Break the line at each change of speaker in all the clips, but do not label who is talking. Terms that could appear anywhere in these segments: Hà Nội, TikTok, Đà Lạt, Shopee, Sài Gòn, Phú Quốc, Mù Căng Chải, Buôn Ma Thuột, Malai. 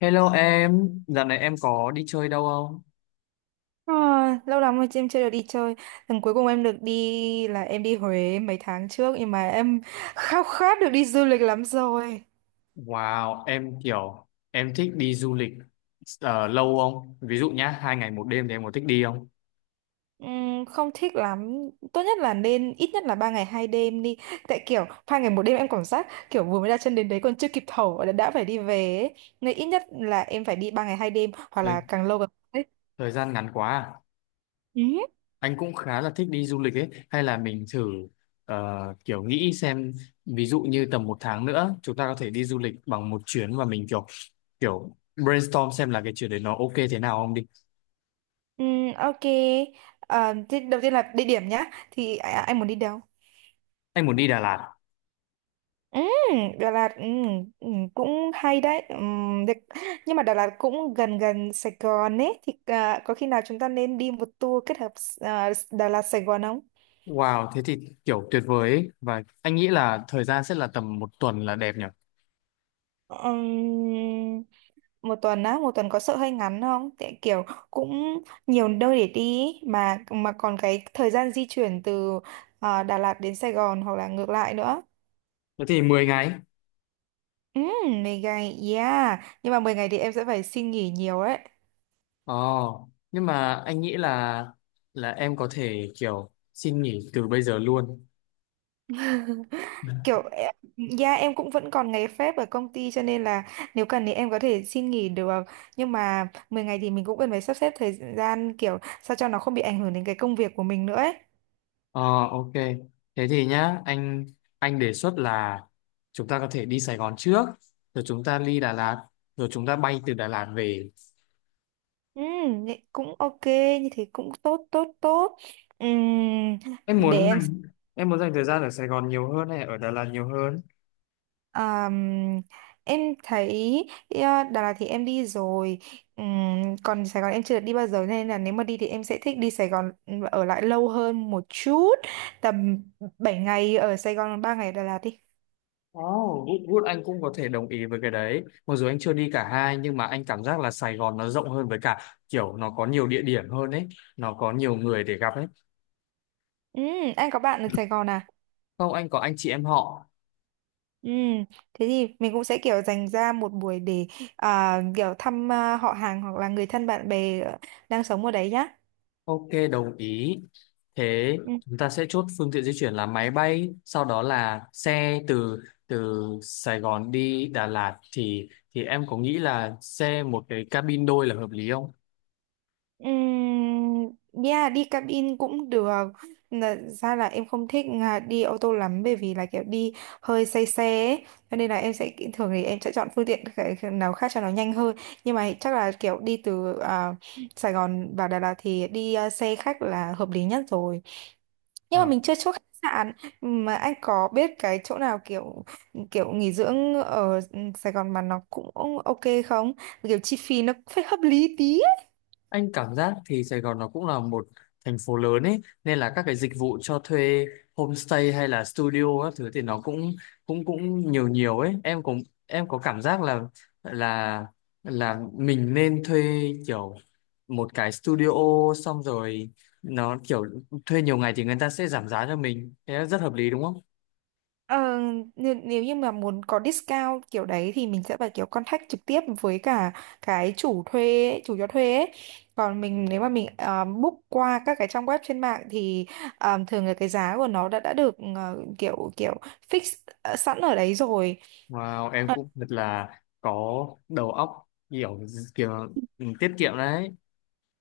Hello em, dạo này em có đi chơi đâu không?
À, lâu lắm rồi chị em chưa được đi chơi. Lần cuối cùng em được đi là em đi Huế mấy tháng trước nhưng mà em khao khát được đi du lịch lắm rồi.
Wow, em kiểu em thích đi du lịch lâu không? Ví dụ nhá, 2 ngày một đêm thì em có thích đi không?
Không thích lắm. Tốt nhất là nên ít nhất là 3 ngày 2 đêm đi. Tại kiểu 3 ngày 1 đêm em cảm giác kiểu vừa mới đặt chân đến đấy còn chưa kịp thở đã phải đi về ấy. Nên ít nhất là em phải đi 3 ngày 2 đêm hoặc
Thời,
là càng lâu càng tốt ấy.
thời gian ngắn quá à.
Ừ.
Anh cũng khá là thích đi du lịch ấy. Hay là mình thử ờ, kiểu nghĩ xem, ví dụ như tầm một tháng nữa chúng ta có thể đi du lịch bằng một chuyến và mình kiểu kiểu brainstorm xem là cái chuyến đấy nó ok thế nào không đi.
Ok. À, thế đầu tiên là địa điểm nhá. Thì anh muốn đi đâu?
Anh muốn đi Đà Lạt.
Ừ, Đà Lạt. Ừ, ừ, cũng hay đấy. Được. Nhưng mà Đà Lạt cũng gần gần Sài Gòn ấy thì có khi nào chúng ta nên đi một tour kết hợp Đà Lạt Sài Gòn không?
Wow, thế thì kiểu tuyệt vời ấy. Và anh nghĩ là thời gian sẽ là tầm một tuần là đẹp nhỉ?
Ừm, một tuần á, một tuần có sợ hơi ngắn không? Tại kiểu cũng nhiều nơi để đi ý, mà còn cái thời gian di chuyển từ Đà Lạt đến Sài Gòn hoặc là ngược lại nữa.
Thế thì 10 ngày.
Ừ, 10 ngày, yeah. Nhưng mà 10 ngày thì em sẽ phải xin nghỉ nhiều đấy.
Ồ, nhưng mà anh nghĩ là em có thể kiểu xin nghỉ từ bây giờ luôn.
kiểu em- dạ em cũng vẫn còn ngày phép ở công ty cho nên là nếu cần thì em có thể xin nghỉ được, nhưng mà 10 ngày thì mình cũng cần phải sắp xếp thời gian kiểu sao cho nó không bị ảnh hưởng đến cái công việc của mình nữa ấy.
Ờ, ok. Thế thì nhá, anh đề xuất là chúng ta có thể đi Sài Gòn trước, rồi chúng ta đi Đà Lạt, rồi chúng ta bay từ Đà Lạt về.
Ừ, cũng ok, như thế cũng tốt tốt tốt. Ừm,
Em
để
muốn
em.
dành em muốn dành thời gian ở Sài Gòn nhiều hơn hay ở Đà Lạt nhiều hơn?
Ờm, em thấy ờ, Đà Lạt thì em đi rồi. Còn Sài Gòn em chưa được đi bao giờ nên là nếu mà đi thì em sẽ thích đi Sài Gòn và ở lại lâu hơn một chút, tầm 7 ngày ở Sài Gòn, 3 ngày ở Đà Lạt đi.
Oh, good, good. Anh cũng có thể đồng ý với cái đấy. Mặc dù anh chưa đi cả hai nhưng mà anh cảm giác là Sài Gòn nó rộng hơn, với cả kiểu nó có nhiều địa điểm hơn ấy, nó có nhiều người để gặp ấy.
Ừm, anh có bạn ở Sài Gòn à?
Không, anh có anh chị em họ.
Ừm, thế thì mình cũng sẽ kiểu dành ra một buổi để kiểu thăm họ hàng hoặc là người thân bạn bè đang sống ở đấy nhá.
Ok, đồng ý. Thế chúng ta sẽ chốt phương tiện di chuyển là máy bay, sau đó là xe từ từ Sài Gòn đi Đà Lạt thì em có nghĩ là xe một cái cabin đôi là hợp lý không?
Yeah, đi cabin cũng được. Ra là em không thích đi ô tô lắm bởi vì là kiểu đi hơi say xe ấy. Cho nên là em sẽ thường thì em sẽ chọn phương tiện cái nào khác cho nó nhanh hơn. Nhưng mà chắc là kiểu đi từ Sài Gòn vào Đà Lạt thì đi xe khách là hợp lý nhất rồi. Nhưng mà
Ờ.
mình chưa chốt khách sạn, mà anh có biết cái chỗ nào kiểu kiểu nghỉ dưỡng ở Sài Gòn mà nó cũng ok không? Kiểu chi phí nó phải hợp lý tí.
Anh cảm giác thì Sài Gòn nó cũng là một thành phố lớn ấy nên là các cái dịch vụ cho thuê homestay hay là studio các thứ thì nó cũng cũng cũng nhiều nhiều ấy, em cũng em có cảm giác là là là mình nên thuê kiểu một cái studio, xong rồi nó kiểu thuê nhiều ngày thì người ta sẽ giảm giá cho mình, thế là rất hợp lý đúng không?
Ờ, nếu như mà muốn có discount kiểu đấy thì mình sẽ phải kiểu contact trực tiếp với cả cái chủ thuê ấy, chủ cho thuê ấy. Còn mình nếu mà mình book qua các cái trang web trên mạng thì thường là cái giá của nó đã được kiểu kiểu fix sẵn ở đấy rồi. Ờ.
Wow, em cũng thật là có đầu óc kiểu kiểu tiết kiệm đấy.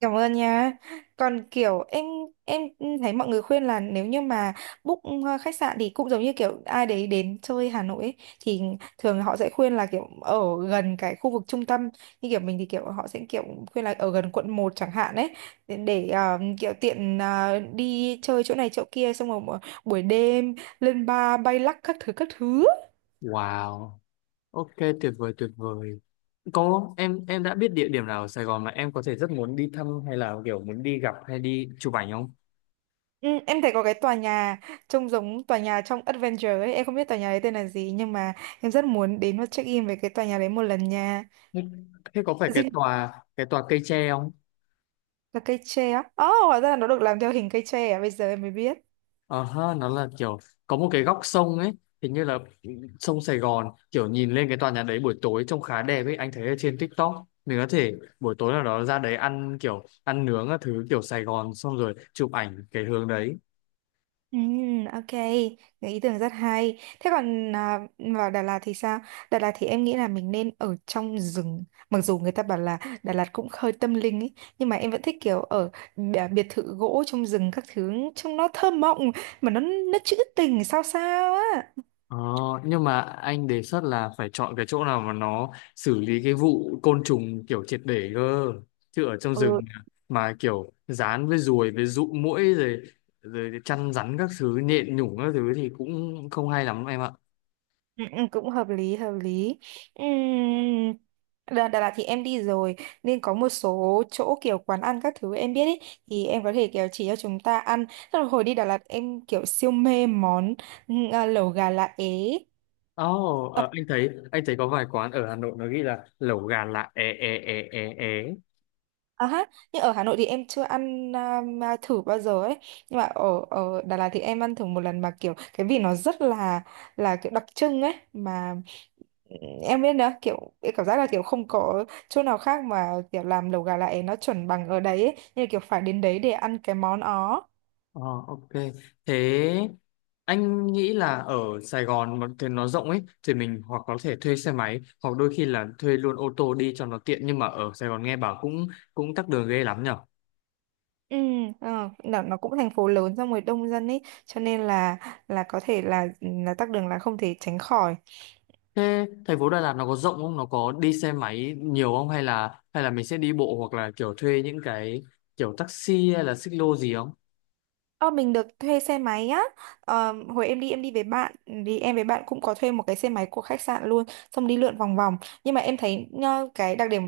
Cảm ơn nha. Còn kiểu em thấy mọi người khuyên là nếu như mà book khách sạn thì cũng giống như kiểu ai đấy đến chơi Hà Nội ấy, thì thường họ sẽ khuyên là kiểu ở gần cái khu vực trung tâm, như kiểu mình thì kiểu họ sẽ kiểu khuyên là ở gần quận 1 chẳng hạn ấy, để kiểu tiện đi chơi chỗ này chỗ kia xong rồi buổi đêm lên bar bay lắc các thứ các thứ.
Wow, ok, tuyệt vời tuyệt vời. Có, em đã biết địa điểm nào ở Sài Gòn mà em có thể rất muốn đi thăm hay là kiểu muốn đi gặp hay đi chụp ảnh không?
Ừ, em thấy có cái tòa nhà trông giống tòa nhà trong Adventure ấy, em không biết tòa nhà đấy tên là gì nhưng mà em rất muốn đến và check in về cái tòa nhà đấy một lần nha.
Thế thế có phải cái
Dinh
tòa cái tòa cây tre không?
là cây tre á. Ồ, oh, hóa ra là nó được làm theo hình cây tre à, bây giờ em mới biết.
Ờ ha, nó là kiểu có một cái góc sông ấy, hình như là sông Sài Gòn, kiểu nhìn lên cái tòa nhà đấy buổi tối trông khá đẹp ấy, anh thấy ở trên TikTok. Mình có thể buổi tối nào đó ra đấy ăn kiểu ăn nướng các thứ kiểu Sài Gòn xong rồi chụp ảnh cái hướng đấy.
Ừ, ok, cái ý tưởng rất hay. Thế còn vào Đà Lạt thì sao? Đà Lạt thì em nghĩ là mình nên ở trong rừng. Mặc dù người ta bảo là Đà Lạt cũng hơi tâm linh ấy, nhưng mà em vẫn thích kiểu ở biệt thự gỗ trong rừng các thứ, trông nó thơ mộng mà nó trữ tình sao sao á.
Ờ, nhưng mà anh đề xuất là phải chọn cái chỗ nào mà nó xử lý cái vụ côn trùng kiểu triệt để cơ, chứ ở trong
Ừ,
rừng mà kiểu dán với ruồi với dụ muỗi rồi rồi chăn rắn các thứ nhện nhủng các thứ thì cũng không hay lắm em ạ.
ừ, ừ, cũng hợp lý hợp lý. Ừm, Đà Lạt thì em đi rồi nên có một số chỗ kiểu quán ăn các thứ em biết ý, thì em có thể kiểu chỉ cho chúng ta ăn. Tức là hồi đi Đà Lạt em kiểu siêu mê món lẩu gà lá é.
Ồ,
Ờ.
anh thấy có vài quán ở Hà Nội nó ghi là lẩu gà lạ é é é é é.
À, ha. Nhưng ở Hà Nội thì em chưa ăn mà thử bao giờ ấy, nhưng mà ở ở Đà Lạt thì em ăn thử một lần mà kiểu cái vị nó rất là kiểu đặc trưng ấy mà, em biết đó kiểu em cảm giác là kiểu không có chỗ nào khác mà kiểu làm lẩu gà lại nó chuẩn bằng ở đấy ấy. Như là kiểu phải đến đấy để ăn cái món đó.
Ờ, ok. Thế anh nghĩ là ở Sài Gòn mà thì nó rộng ấy thì mình hoặc có thể thuê xe máy hoặc đôi khi là thuê luôn ô tô đi cho nó tiện, nhưng mà ở Sài Gòn nghe bảo cũng cũng tắc đường ghê lắm nhở.
Ừ. Nó cũng thành phố lớn xong rồi đông dân ấy cho nên là có thể là là tắc đường là không thể tránh khỏi.
Thế thành phố Đà Lạt nó có rộng không? Nó có đi xe máy nhiều không, hay là mình sẽ đi bộ hoặc là kiểu thuê những cái kiểu taxi hay là xích lô gì không?
Ờ, mình được thuê xe máy á. Ờ, hồi em đi với bạn thì em với bạn cũng có thuê một cái xe máy của khách sạn luôn, xong đi lượn vòng vòng. Nhưng mà em thấy cái đặc điểm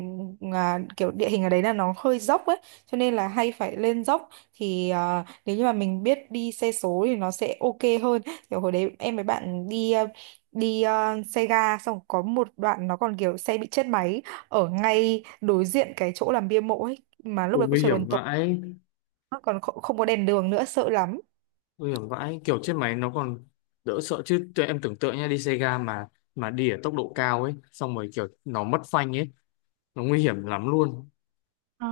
kiểu địa hình ở đấy là nó hơi dốc ấy cho nên là hay phải lên dốc thì nếu như mà mình biết đi xe số thì nó sẽ ok hơn. Kiểu hồi đấy em với bạn đi đi xe ga xong có một đoạn nó còn kiểu xe bị chết máy ở ngay đối diện cái chỗ làm bia mộ ấy, mà
Ừ,
lúc đấy cũng
nguy
trời
hiểm
còn tối,
vãi.
còn không không có đèn đường nữa, sợ lắm.
Nguy hiểm vãi, kiểu chết máy nó còn đỡ sợ, chứ tụi em tưởng tượng nha, đi xe ga mà đi ở tốc độ cao ấy xong rồi kiểu nó mất phanh ấy, nó nguy hiểm lắm luôn.
Ờ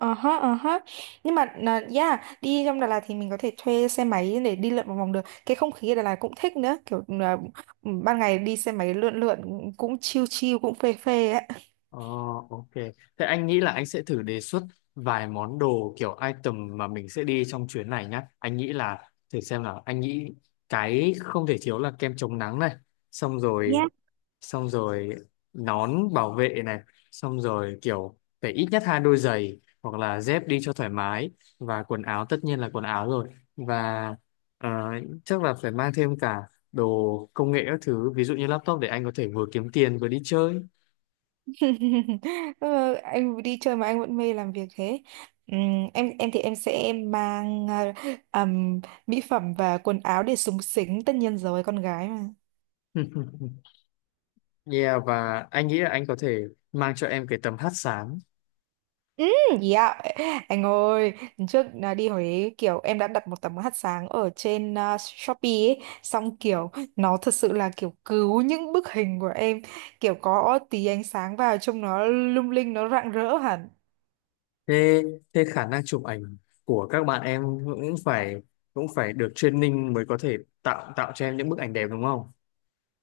ờ hớ, ờ hớ. Nhưng mà là yeah, đi trong Đà Lạt thì mình có thể thuê xe máy để đi lượn một vòng được. Cái không khí ở Đà Lạt cũng thích nữa, kiểu là ban ngày đi xe máy lượn lượn cũng chill chill cũng phê phê á.
ờ, ok, thế anh nghĩ là anh sẽ thử đề xuất vài món đồ kiểu item mà mình sẽ đi trong chuyến này nhá. Anh nghĩ là thử xem, là anh nghĩ cái không thể thiếu là kem chống nắng này, xong rồi
Yeah.
xong rồi nón bảo vệ này, xong rồi kiểu phải ít nhất hai đôi giày hoặc là dép đi cho thoải mái, và quần áo tất nhiên là quần áo rồi, và ờ, chắc là phải mang thêm cả đồ công nghệ các thứ, ví dụ như laptop để anh có thể vừa kiếm tiền vừa đi chơi.
Ờ, anh đi chơi mà anh vẫn mê làm việc thế. Ừm, em thì em sẽ mang ừm, mỹ phẩm và quần áo để xúng xính, tất nhiên rồi con gái mà.
Yeah, và anh nghĩ là anh có thể mang cho em cái tấm hắt sáng.
Ừ, gì? Anh ơi, lần trước đi Huế kiểu em đã đặt một tấm hạt sáng ở trên Shopee ấy, xong kiểu nó thật sự là kiểu cứu những bức hình của em, kiểu có tí ánh sáng vào trông nó lung linh, nó rạng rỡ hẳn.
Thế thế khả năng chụp ảnh của các bạn em cũng phải được training mới có thể tạo tạo cho em những bức ảnh đẹp đúng không?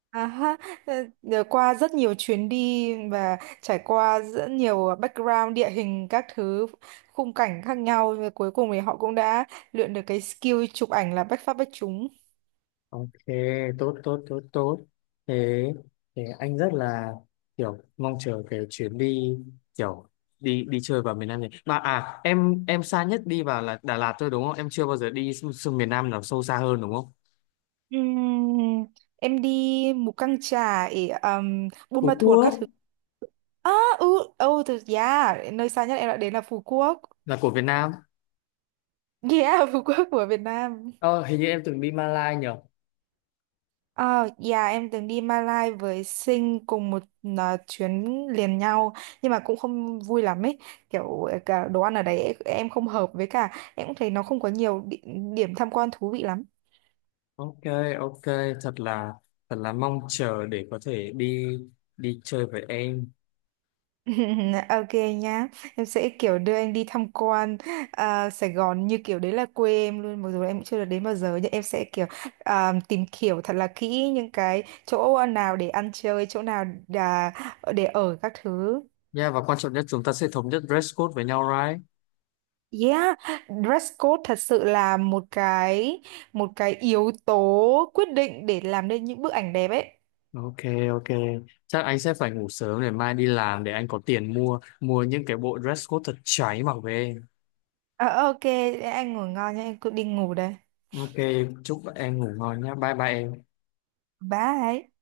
À ha, ờ, nhờ qua rất nhiều chuyến đi và trải qua rất nhiều background địa hình các thứ, khung cảnh khác nhau, và cuối cùng thì họ cũng đã luyện được cái skill chụp ảnh là bách phát bách trúng.
Ok, tốt tốt tốt tốt. Thế thế anh rất là kiểu mong chờ cái chuyến đi kiểu đi đi chơi vào miền Nam này. Mà em xa nhất đi vào là Đà Lạt thôi đúng không? Em chưa bao giờ đi xuống miền Nam nào sâu xa hơn đúng không?
Ừm, em đi Mù Căng Chải, Buôn Ma
Phú
Thuột các
Quốc
thứ. À, ừ, oh, yeah, nơi xa nhất em đã đến là Phú Quốc.
là của Việt Nam.
Yeah, Phú Quốc của Việt Nam.
Ờ, hình như em từng đi Malai nhỉ?
Ờ, dạ em từng đi Malai với Sinh cùng một chuyến liền nhau, nhưng mà cũng không vui lắm ấy, kiểu cả đồ ăn ở đấy em không hợp với cả em cũng thấy nó không có nhiều địa, điểm tham quan thú vị lắm.
Ok, ok, thật là thật là mong chờ để có thể đi đi chơi với em.
Ok nhá, em sẽ kiểu đưa anh đi tham quan Sài Gòn như kiểu đấy là quê em luôn. Mặc dù em cũng chưa được đến bao giờ nhưng em sẽ kiểu tìm hiểu thật là kỹ những cái chỗ nào để ăn chơi, chỗ nào để ở các thứ.
Nha, và quan trọng nhất chúng ta sẽ thống nhất dress code với nhau, right?
Yeah, dress code thật sự là một cái yếu tố quyết định để làm nên những bức ảnh đẹp ấy.
Ok, ok, chắc anh sẽ phải ngủ sớm để mai đi làm, để anh có tiền mua mua những cái bộ dress code thật cháy mặc về.
Ờ, ok, anh ngủ ngon nhá, em cứ đi ngủ đây.
Ok, chúc em ngủ ngon nhé. Bye bye em.
Bye.